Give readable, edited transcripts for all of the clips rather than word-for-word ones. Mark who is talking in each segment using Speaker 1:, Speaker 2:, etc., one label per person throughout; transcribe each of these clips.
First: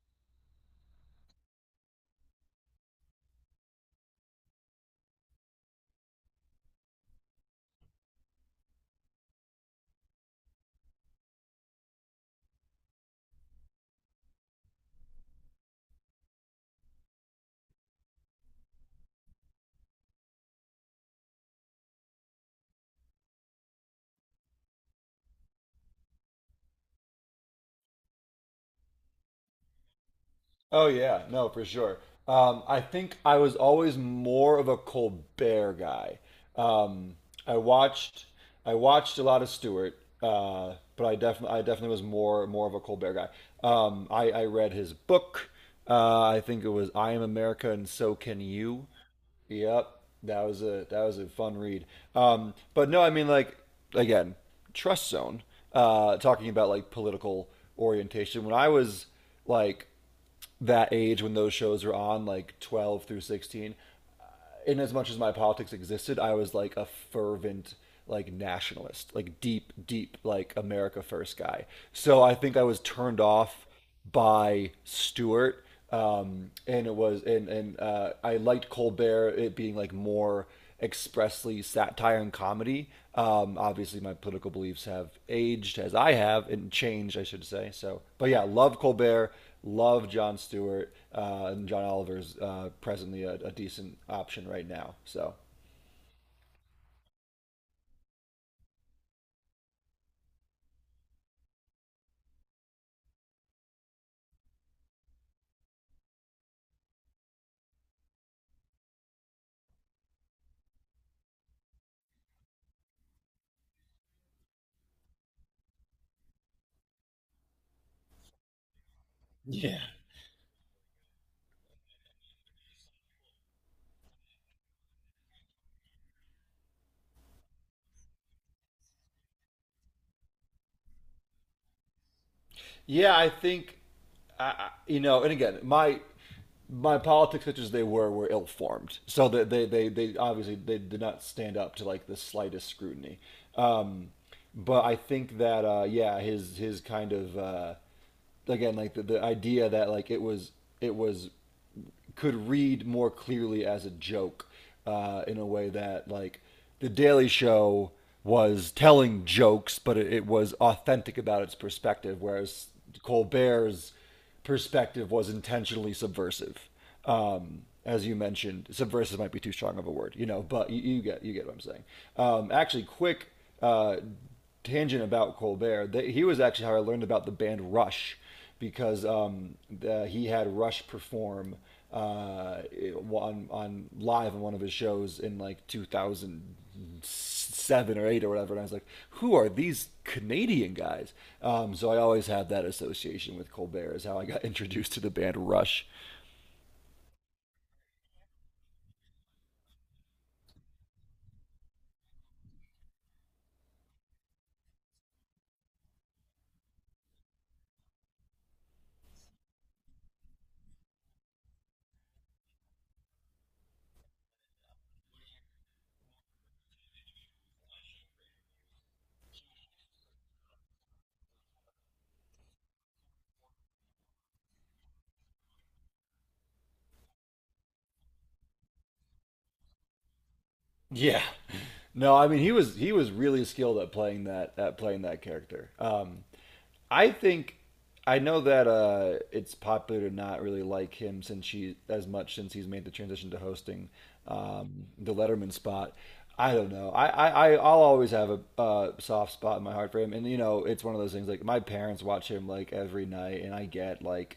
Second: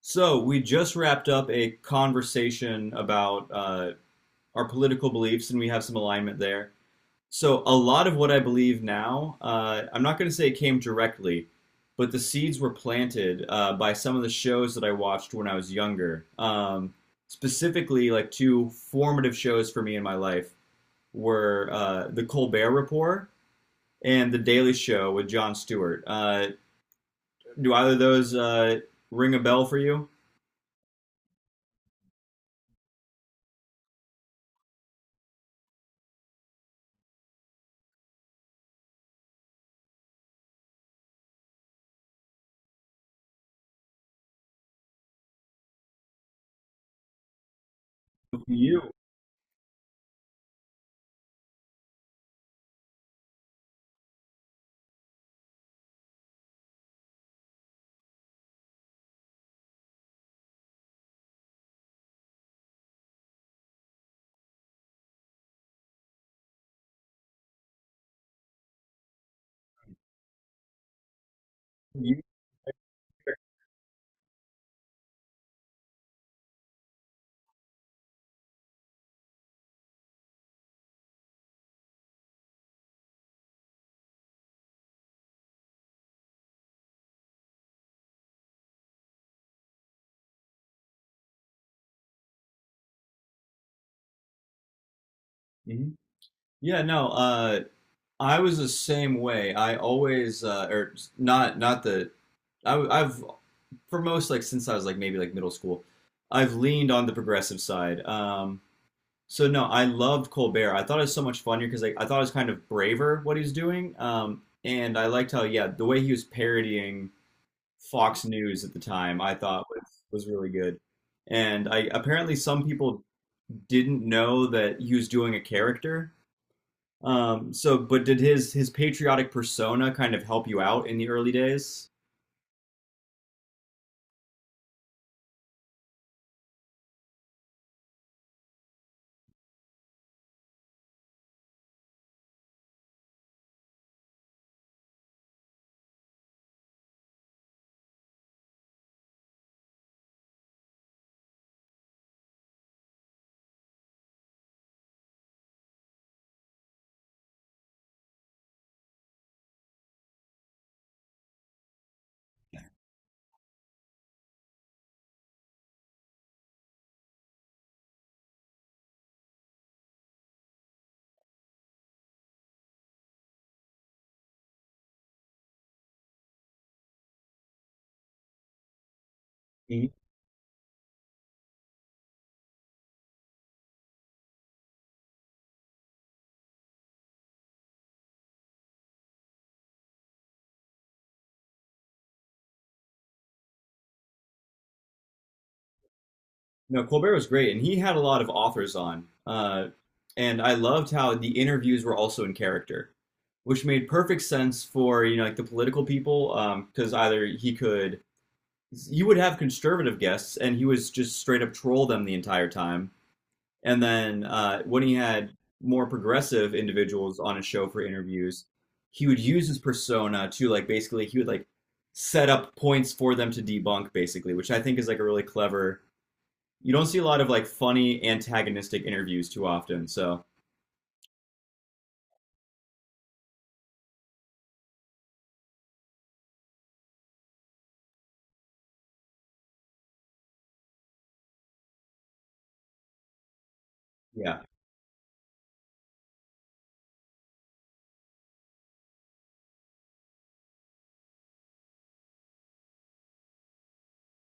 Speaker 1: So we just wrapped up a conversation about our political beliefs, and we have some alignment there. So a lot of what I believe now, I'm not going to say it came directly, but the seeds were planted by some of the shows that I watched when I was younger. Specifically, like two formative shows for me in my life were The Colbert Report and The Daily Show with Jon Stewart. Do either of those ring a bell for you?
Speaker 2: Oh yeah, no, for sure. I think I was always more of a Colbert guy. Um, I watched I watched a lot of Stewart, but I definitely was more of a Colbert guy. I read his book. I think it was I Am America and So Can
Speaker 1: You.
Speaker 2: You. Yep, that was a fun read. But no, I mean, like, again, Trust Zone. Talking about like political orientation. When I was like that age when those shows were on, like 12 through 16, in as much as my politics existed, I was like a fervent like nationalist, like deep, deep like America first guy. So
Speaker 1: You.
Speaker 2: I think I was turned off by Stewart. And it was and I liked Colbert it being like more expressly satire and comedy. Obviously, my political beliefs have aged as I have and changed, I should say. So, but yeah, love Colbert. Love John Stewart and John Oliver's presently a decent option right now. So
Speaker 1: hmm Yeah, no, I was the same way. I always, or not, I, I've, for most, like, since I was, like, maybe, like, middle school, I've leaned on the progressive side. So no, I loved Colbert. I thought it was so much funnier because like I thought it was kind of braver what he was doing. And I liked how yeah the way he was parodying Fox News at the time I thought
Speaker 2: yeah.
Speaker 1: was really good. And I apparently some people didn't know that he was doing a character. So but did his patriotic persona kind of help you out in the early days?
Speaker 2: Yeah, I think and again, my politics, such as they were ill formed. So that they obviously they did not stand up to like the slightest scrutiny. Um, but I think that yeah, his kind of again like the idea that like it was could read more clearly as a joke in a way that like the Daily Show was telling jokes, but it was authentic about its perspective, whereas Colbert's perspective was intentionally subversive. As you mentioned, subversive might be too strong of a word, you know, but you get what I'm saying. Actually, quick uh, tangent about Colbert, he was actually how I learned about the band Rush because
Speaker 1: Mhm.
Speaker 2: he had Rush perform uh, on live on one of his shows in like 2007 or eight or whatever, and I was like, who are these Canadian guys? So I always had that association with Colbert is how I got introduced to the band Rush.
Speaker 1: No, Colbert was great, and he had a lot of authors on. And I loved how the interviews were also in character, which made perfect sense for you know like the political people because either he could you would have conservative guests and he was just straight up troll them the entire time and then when he had more progressive individuals on his show for interviews he would use his persona to like basically he would like set up points for them to debunk basically, which I think is like a really clever. You don't see a lot of like funny antagonistic interviews too often so
Speaker 2: Yeah. No, I mean he was really skilled at playing that character. I think I know that it's popular to not really like him since he as much since he's made the transition to hosting
Speaker 1: yeah.
Speaker 2: the Letterman spot. I don't know. I'll always have a soft spot in my heart for him, and you know it's one of those things like my parents watch him like every night, and I get like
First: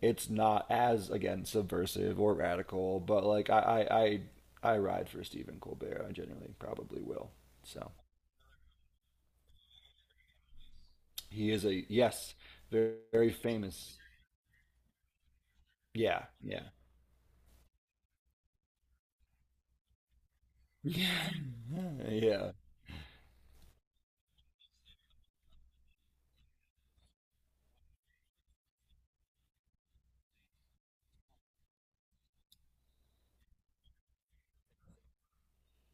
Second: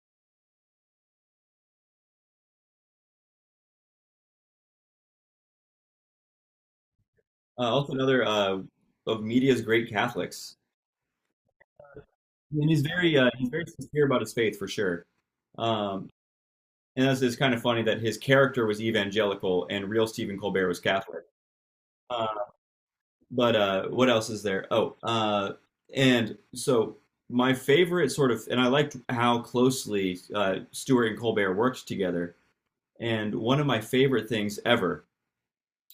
Speaker 2: it's not as again subversive or radical, but like I ride for Stephen Colbert. I genuinely probably will.
Speaker 1: Also
Speaker 2: So
Speaker 1: another of media's great Catholics.
Speaker 2: he is a, yes,
Speaker 1: And
Speaker 2: very, very
Speaker 1: he's very
Speaker 2: famous.
Speaker 1: sincere about his faith for sure. Um,
Speaker 2: Yeah, yeah,
Speaker 1: and that's it's kind of funny that his character was evangelical and real Stephen Colbert was Catholic.
Speaker 2: yeah,
Speaker 1: Uh,
Speaker 2: yeah.
Speaker 1: but what else is there? Oh, and so My favorite sort of, and I liked how closely Stewart and Colbert worked together. And one of my favorite things ever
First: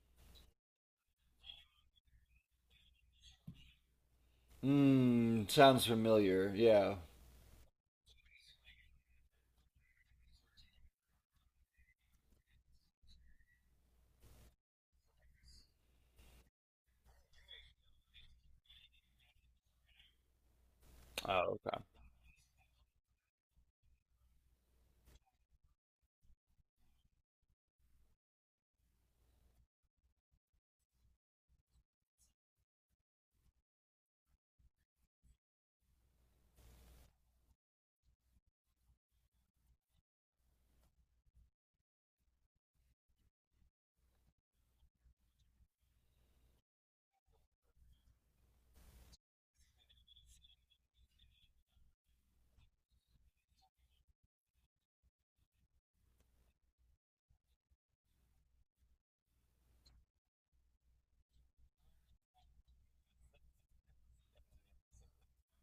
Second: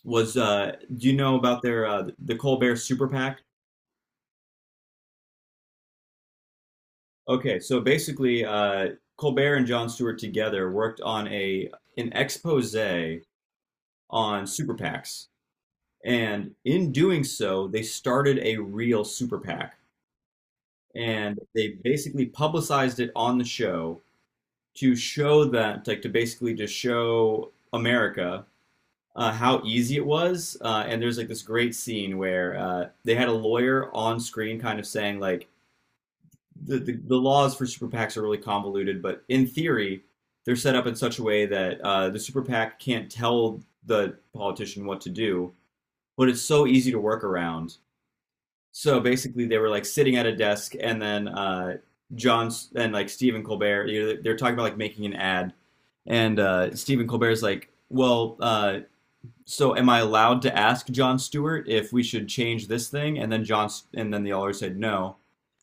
Speaker 1: was, do you know about their the Colbert Super PAC?
Speaker 2: Mm, sounds familiar. Yeah.
Speaker 1: Okay, so basically, Colbert and Jon Stewart together worked on a an expose on super PACs, and in doing so, they started a real super PAC, and
Speaker 2: Oh,
Speaker 1: they
Speaker 2: okay.
Speaker 1: basically publicized it on the show to show that, like, to basically just show America how easy it was. And there's like this great scene where they had a lawyer on screen, kind of saying like the laws for super PACs are really convoluted, but in theory, they're set up in such a way that the super PAC can't tell the politician what to do, but it's so easy to work around. So basically, they were like sitting at a desk, and then John and like Stephen Colbert, you know, they're talking about like making an ad, and Stephen Colbert's like, "Well, so am I allowed to ask John Stewart if we should change this thing?" And then John, and then the alder said no.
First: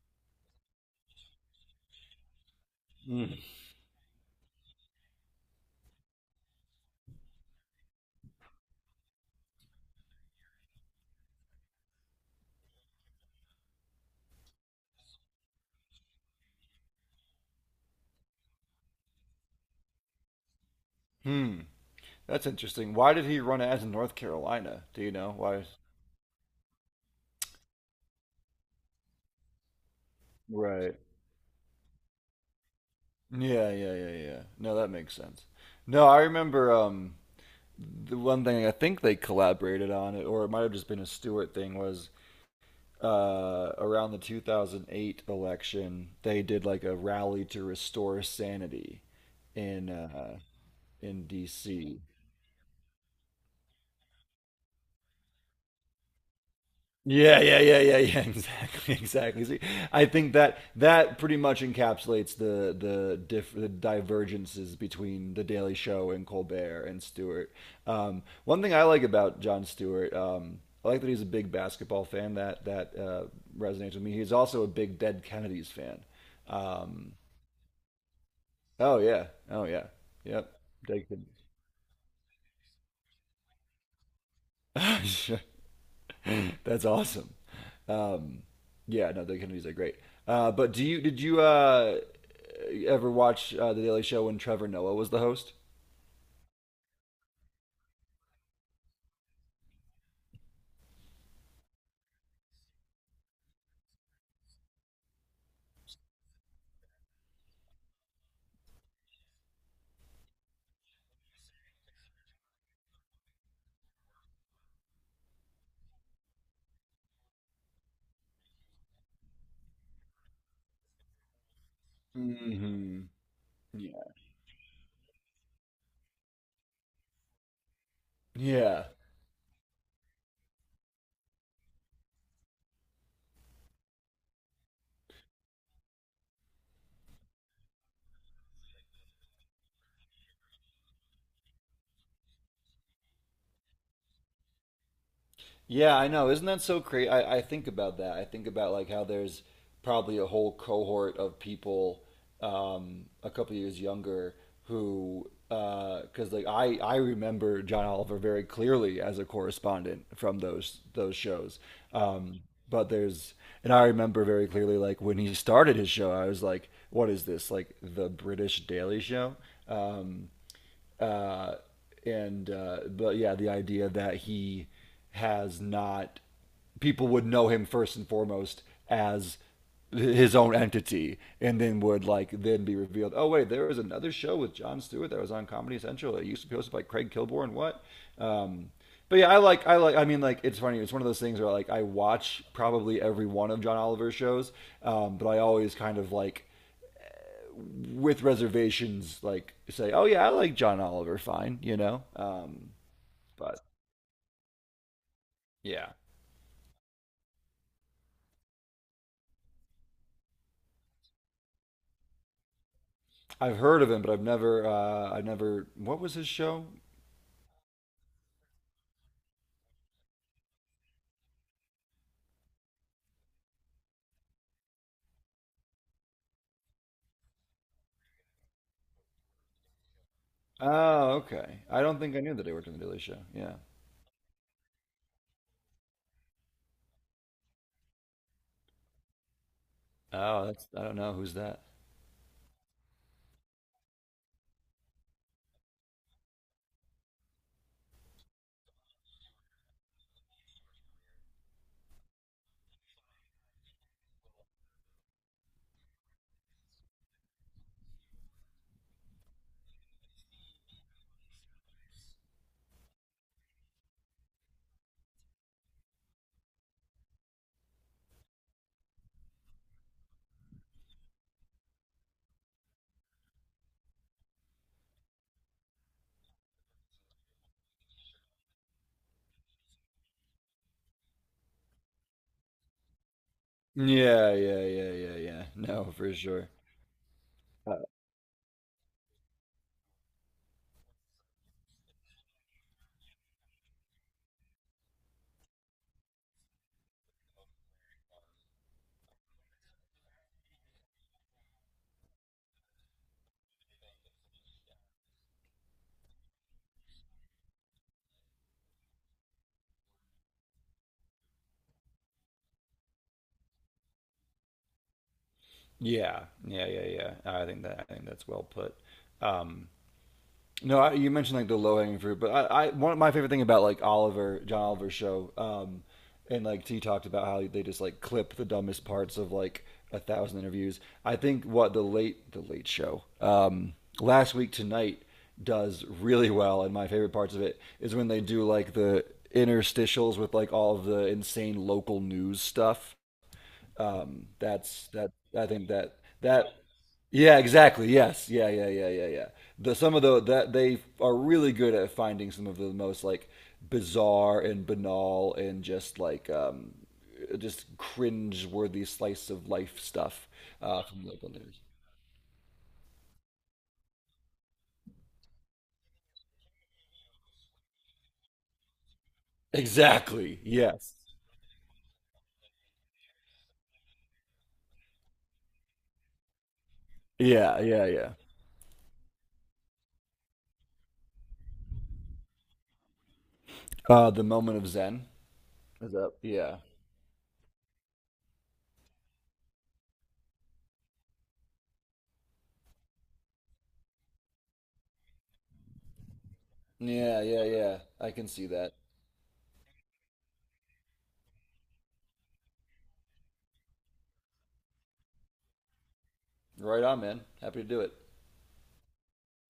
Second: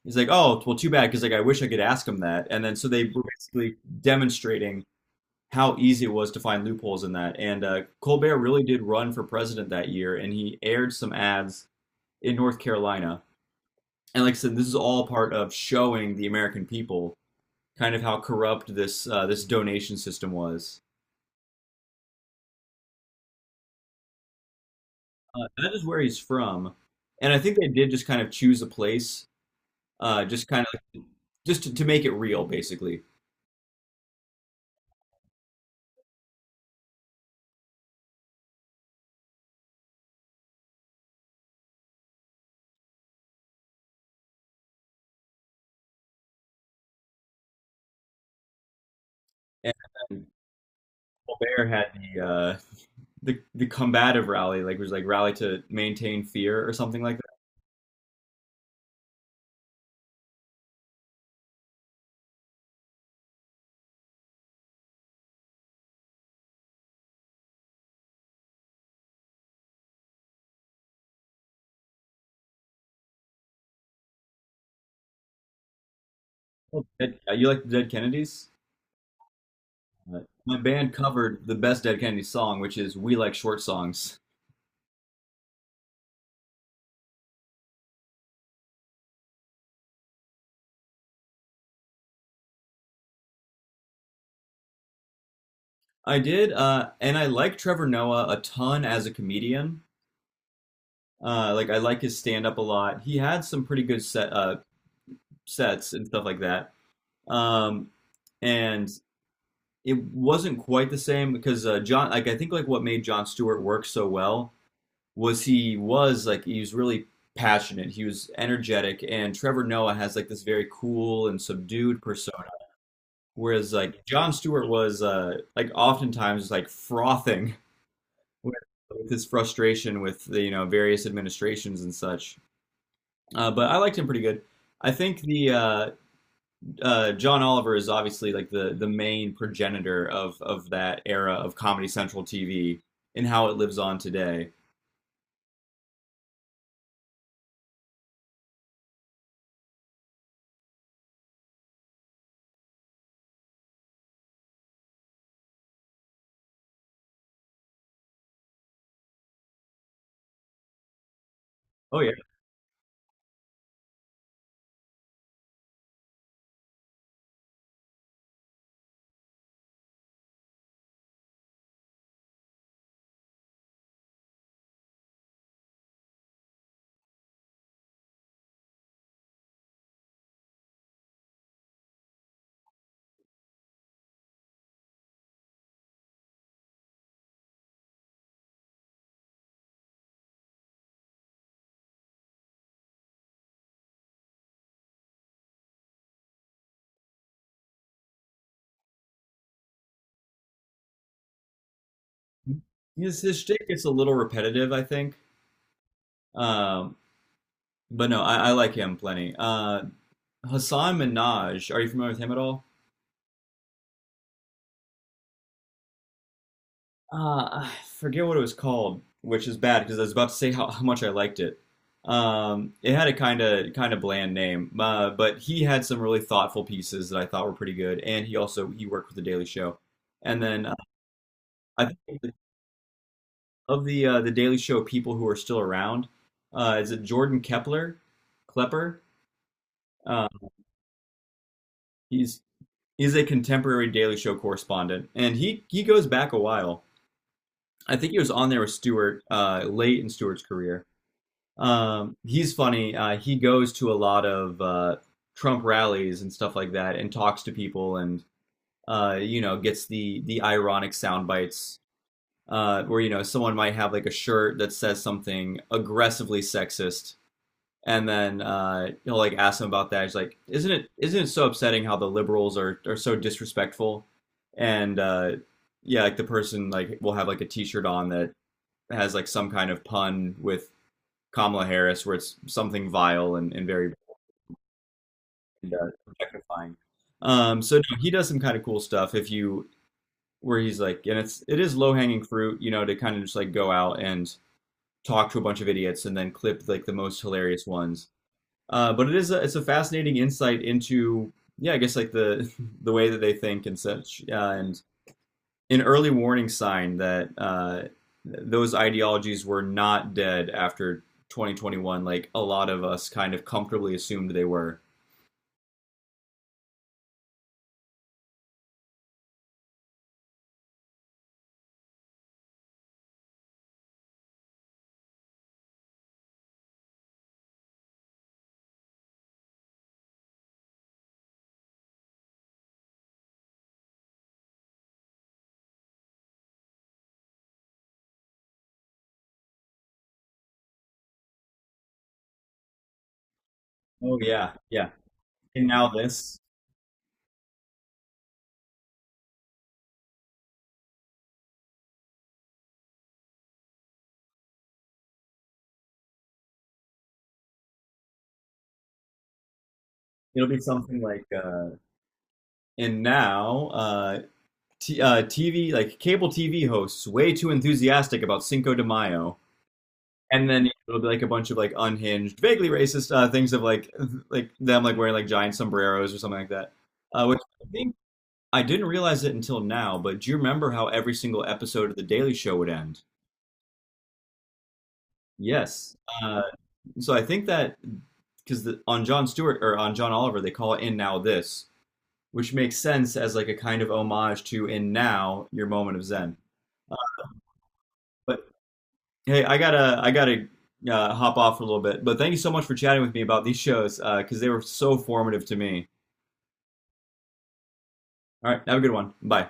Speaker 1: He's like, oh, well, too bad, because like I wish I could ask him that. And then so they were
Speaker 2: Mm.
Speaker 1: basically demonstrating how easy it was to find loopholes in that. And Colbert really did run for president that year, and he aired some ads in North Carolina. And like I said, this is all part of showing the American people kind of how corrupt this this donation system was.
Speaker 2: Hmm. That's interesting. Why did he run ads in North Carolina? Do you know why?
Speaker 1: That is where he's from, and I think they did just kind of choose a place just kind
Speaker 2: Right.
Speaker 1: of just to make it real, basically.
Speaker 2: Yeah, yeah, yeah, yeah. No, that makes sense. No, I remember. The one thing I think they collaborated on, or it might have just been a Stewart thing, was around the 2008 election, they did like a rally to restore sanity
Speaker 1: And
Speaker 2: in
Speaker 1: then
Speaker 2: uh, in
Speaker 1: Colbert had
Speaker 2: D.C.
Speaker 1: the uh, the combative rally, like it was like rally to maintain fear or something like that.
Speaker 2: Yeah, yeah, yeah, yeah, yeah. Exactly, exactly. See, I think that that pretty much encapsulates the divergences between the Daily Show and Colbert and Stewart. One thing I like about John Stewart, I like that he's a big basketball fan. That resonates with me. He's also a big Dead Kennedys fan.
Speaker 1: Oh,
Speaker 2: Um,
Speaker 1: You like the Dead Kennedys?
Speaker 2: oh yeah, oh yeah,
Speaker 1: Uh,
Speaker 2: yep.
Speaker 1: my band
Speaker 2: Dead
Speaker 1: covered the best Dead Kennedys song, which is "We Like Short Songs."
Speaker 2: Kennedys. That's awesome. Um, yeah, no, the Kennedys are great. But do you did you ever watch the Daily Show when Trevor Noah was the host?
Speaker 1: I did, and I like Trevor Noah a ton as a comedian. Like I like his stand up a lot. He had some pretty good sets and stuff like that. Um, and It wasn't quite the same because John, like I think, like what made John Stewart work so well was he was like he was really passionate, he was energetic, and Trevor Noah has like this very cool and subdued persona,
Speaker 2: Mm-hmm.
Speaker 1: whereas like
Speaker 2: Yeah.
Speaker 1: John Stewart was like oftentimes like frothing with,
Speaker 2: Yeah.
Speaker 1: with his frustration with the you know various administrations and such. But I liked him pretty good. I think the John Oliver is obviously like the main progenitor of that era of Comedy Central TV and how it lives on today.
Speaker 2: Yeah, I know. Isn't that so crazy? I think about that. I think about like how there's probably a whole cohort of people a couple years younger who, because like I remember John Oliver very clearly as a correspondent from those shows.
Speaker 1: Oh yeah,
Speaker 2: Um, but there's, and I remember very clearly like when he started his show, I was like, what is this? Like the British Daily Show? Um, uh, and But yeah, the idea that he has not people would know him first and foremost as his own entity and then would like then be revealed, oh wait, there was another show with John Stewart that was on Comedy Central that used to be hosted by Craig Kilborn and what. um but yeah, I like, I mean, like, it's funny, it's one of those things where like I watch probably every one of John Oliver's shows. But I always kind of like with reservations, like say, oh yeah, I like John Oliver, fine.
Speaker 1: his
Speaker 2: But
Speaker 1: shtick gets a little repetitive, I think.
Speaker 2: yeah,
Speaker 1: Um, but no, I like him plenty. Hassan Minaj, are you familiar with him at all?
Speaker 2: I've heard of him, but I never. What was his show?
Speaker 1: I forget what it was called, which is bad because I was about to say how much I liked it. It had a kind of bland name, but he had some really thoughtful pieces that I thought were pretty good, and he worked with the Daily Show. And then
Speaker 2: Oh, okay. I
Speaker 1: I
Speaker 2: don't think I
Speaker 1: think
Speaker 2: knew that he worked on the Daily Show. Yeah.
Speaker 1: of the Daily Show people who are still around, is it Klepper? Uh,
Speaker 2: Oh, that's I don't know who's that.
Speaker 1: he's a contemporary Daily Show correspondent, and he goes back a while. I think he was on there with Stewart late in Stewart's career. He's funny. He goes to a lot of Trump rallies and stuff like that, and talks to people, and you know, gets the ironic sound bites where you know someone might have like a shirt that says something aggressively sexist, and then he'll like ask them about that. He's like, "Isn't it so upsetting how the liberals are so disrespectful?" And yeah, like the person like will have like a T-shirt on that has like some kind of pun with Kamala Harris, where it's something vile and very
Speaker 2: Yeah, yeah, yeah, yeah, yeah.
Speaker 1: and,
Speaker 2: No, for sure.
Speaker 1: objectifying. Um,
Speaker 2: Uh,
Speaker 1: so no, he does some kind of cool stuff if you where he's like, and it's it is low hanging fruit, you know, to kind of just like go out and talk to a bunch of idiots and then clip like the most hilarious ones. But it is a, it's a fascinating insight into yeah, I guess like the the way that they think and such, and an early warning sign that those ideologies were not dead after 2021, like a lot of us kind of comfortably assumed they were.
Speaker 2: yeah, yeah, yeah, yeah. I think that's well put. Um, No, you mentioned like the low hanging fruit, but I one of my favorite thing about like Oliver John Oliver's show, and like T talked about how they just like clip the dumbest parts of like a thousand interviews. I think what the late show last week tonight does really well, and my favorite parts of it is when they do like the interstitials with like all of the insane local news stuff,
Speaker 1: Oh yeah,
Speaker 2: that's
Speaker 1: yeah.
Speaker 2: that. I
Speaker 1: And
Speaker 2: think
Speaker 1: now
Speaker 2: that
Speaker 1: this,
Speaker 2: that. Yeah, exactly. Yes. Yeah. Yeah. Yeah. Yeah. Yeah. The some of the that They are really good at finding some of the most like bizarre and banal and just like just cringe-worthy slice of life stuff
Speaker 1: it'll be something
Speaker 2: from
Speaker 1: like,
Speaker 2: local news.
Speaker 1: and now uh, TV, like cable TV hosts, way too enthusiastic about Cinco de Mayo.
Speaker 2: Exactly.
Speaker 1: And then
Speaker 2: Yes.
Speaker 1: it'll be like a bunch of like unhinged, vaguely racist things of like them like wearing like giant sombreros or something like that. Which
Speaker 2: Yeah.
Speaker 1: I
Speaker 2: Yeah.
Speaker 1: think
Speaker 2: Yeah.
Speaker 1: I didn't realize it until now, but do you remember how every single episode of The Daily Show would end?
Speaker 2: The moment of Zen is
Speaker 1: Yes.
Speaker 2: up.
Speaker 1: Uh,
Speaker 2: Yeah.
Speaker 1: so I think that because on John Stewart or on John Oliver, they call it "In Now This," which makes sense as like a kind of homage to "In Now Your Moment of Zen." Uh,
Speaker 2: Yeah. Yeah. Yeah. I can
Speaker 1: but
Speaker 2: see that.
Speaker 1: hey, I gotta hop off for a little bit. But thank you so much for chatting with me about these shows because they were so formative to me.
Speaker 2: Right on, man. Happy to do it.
Speaker 1: All right, have a good one. Bye.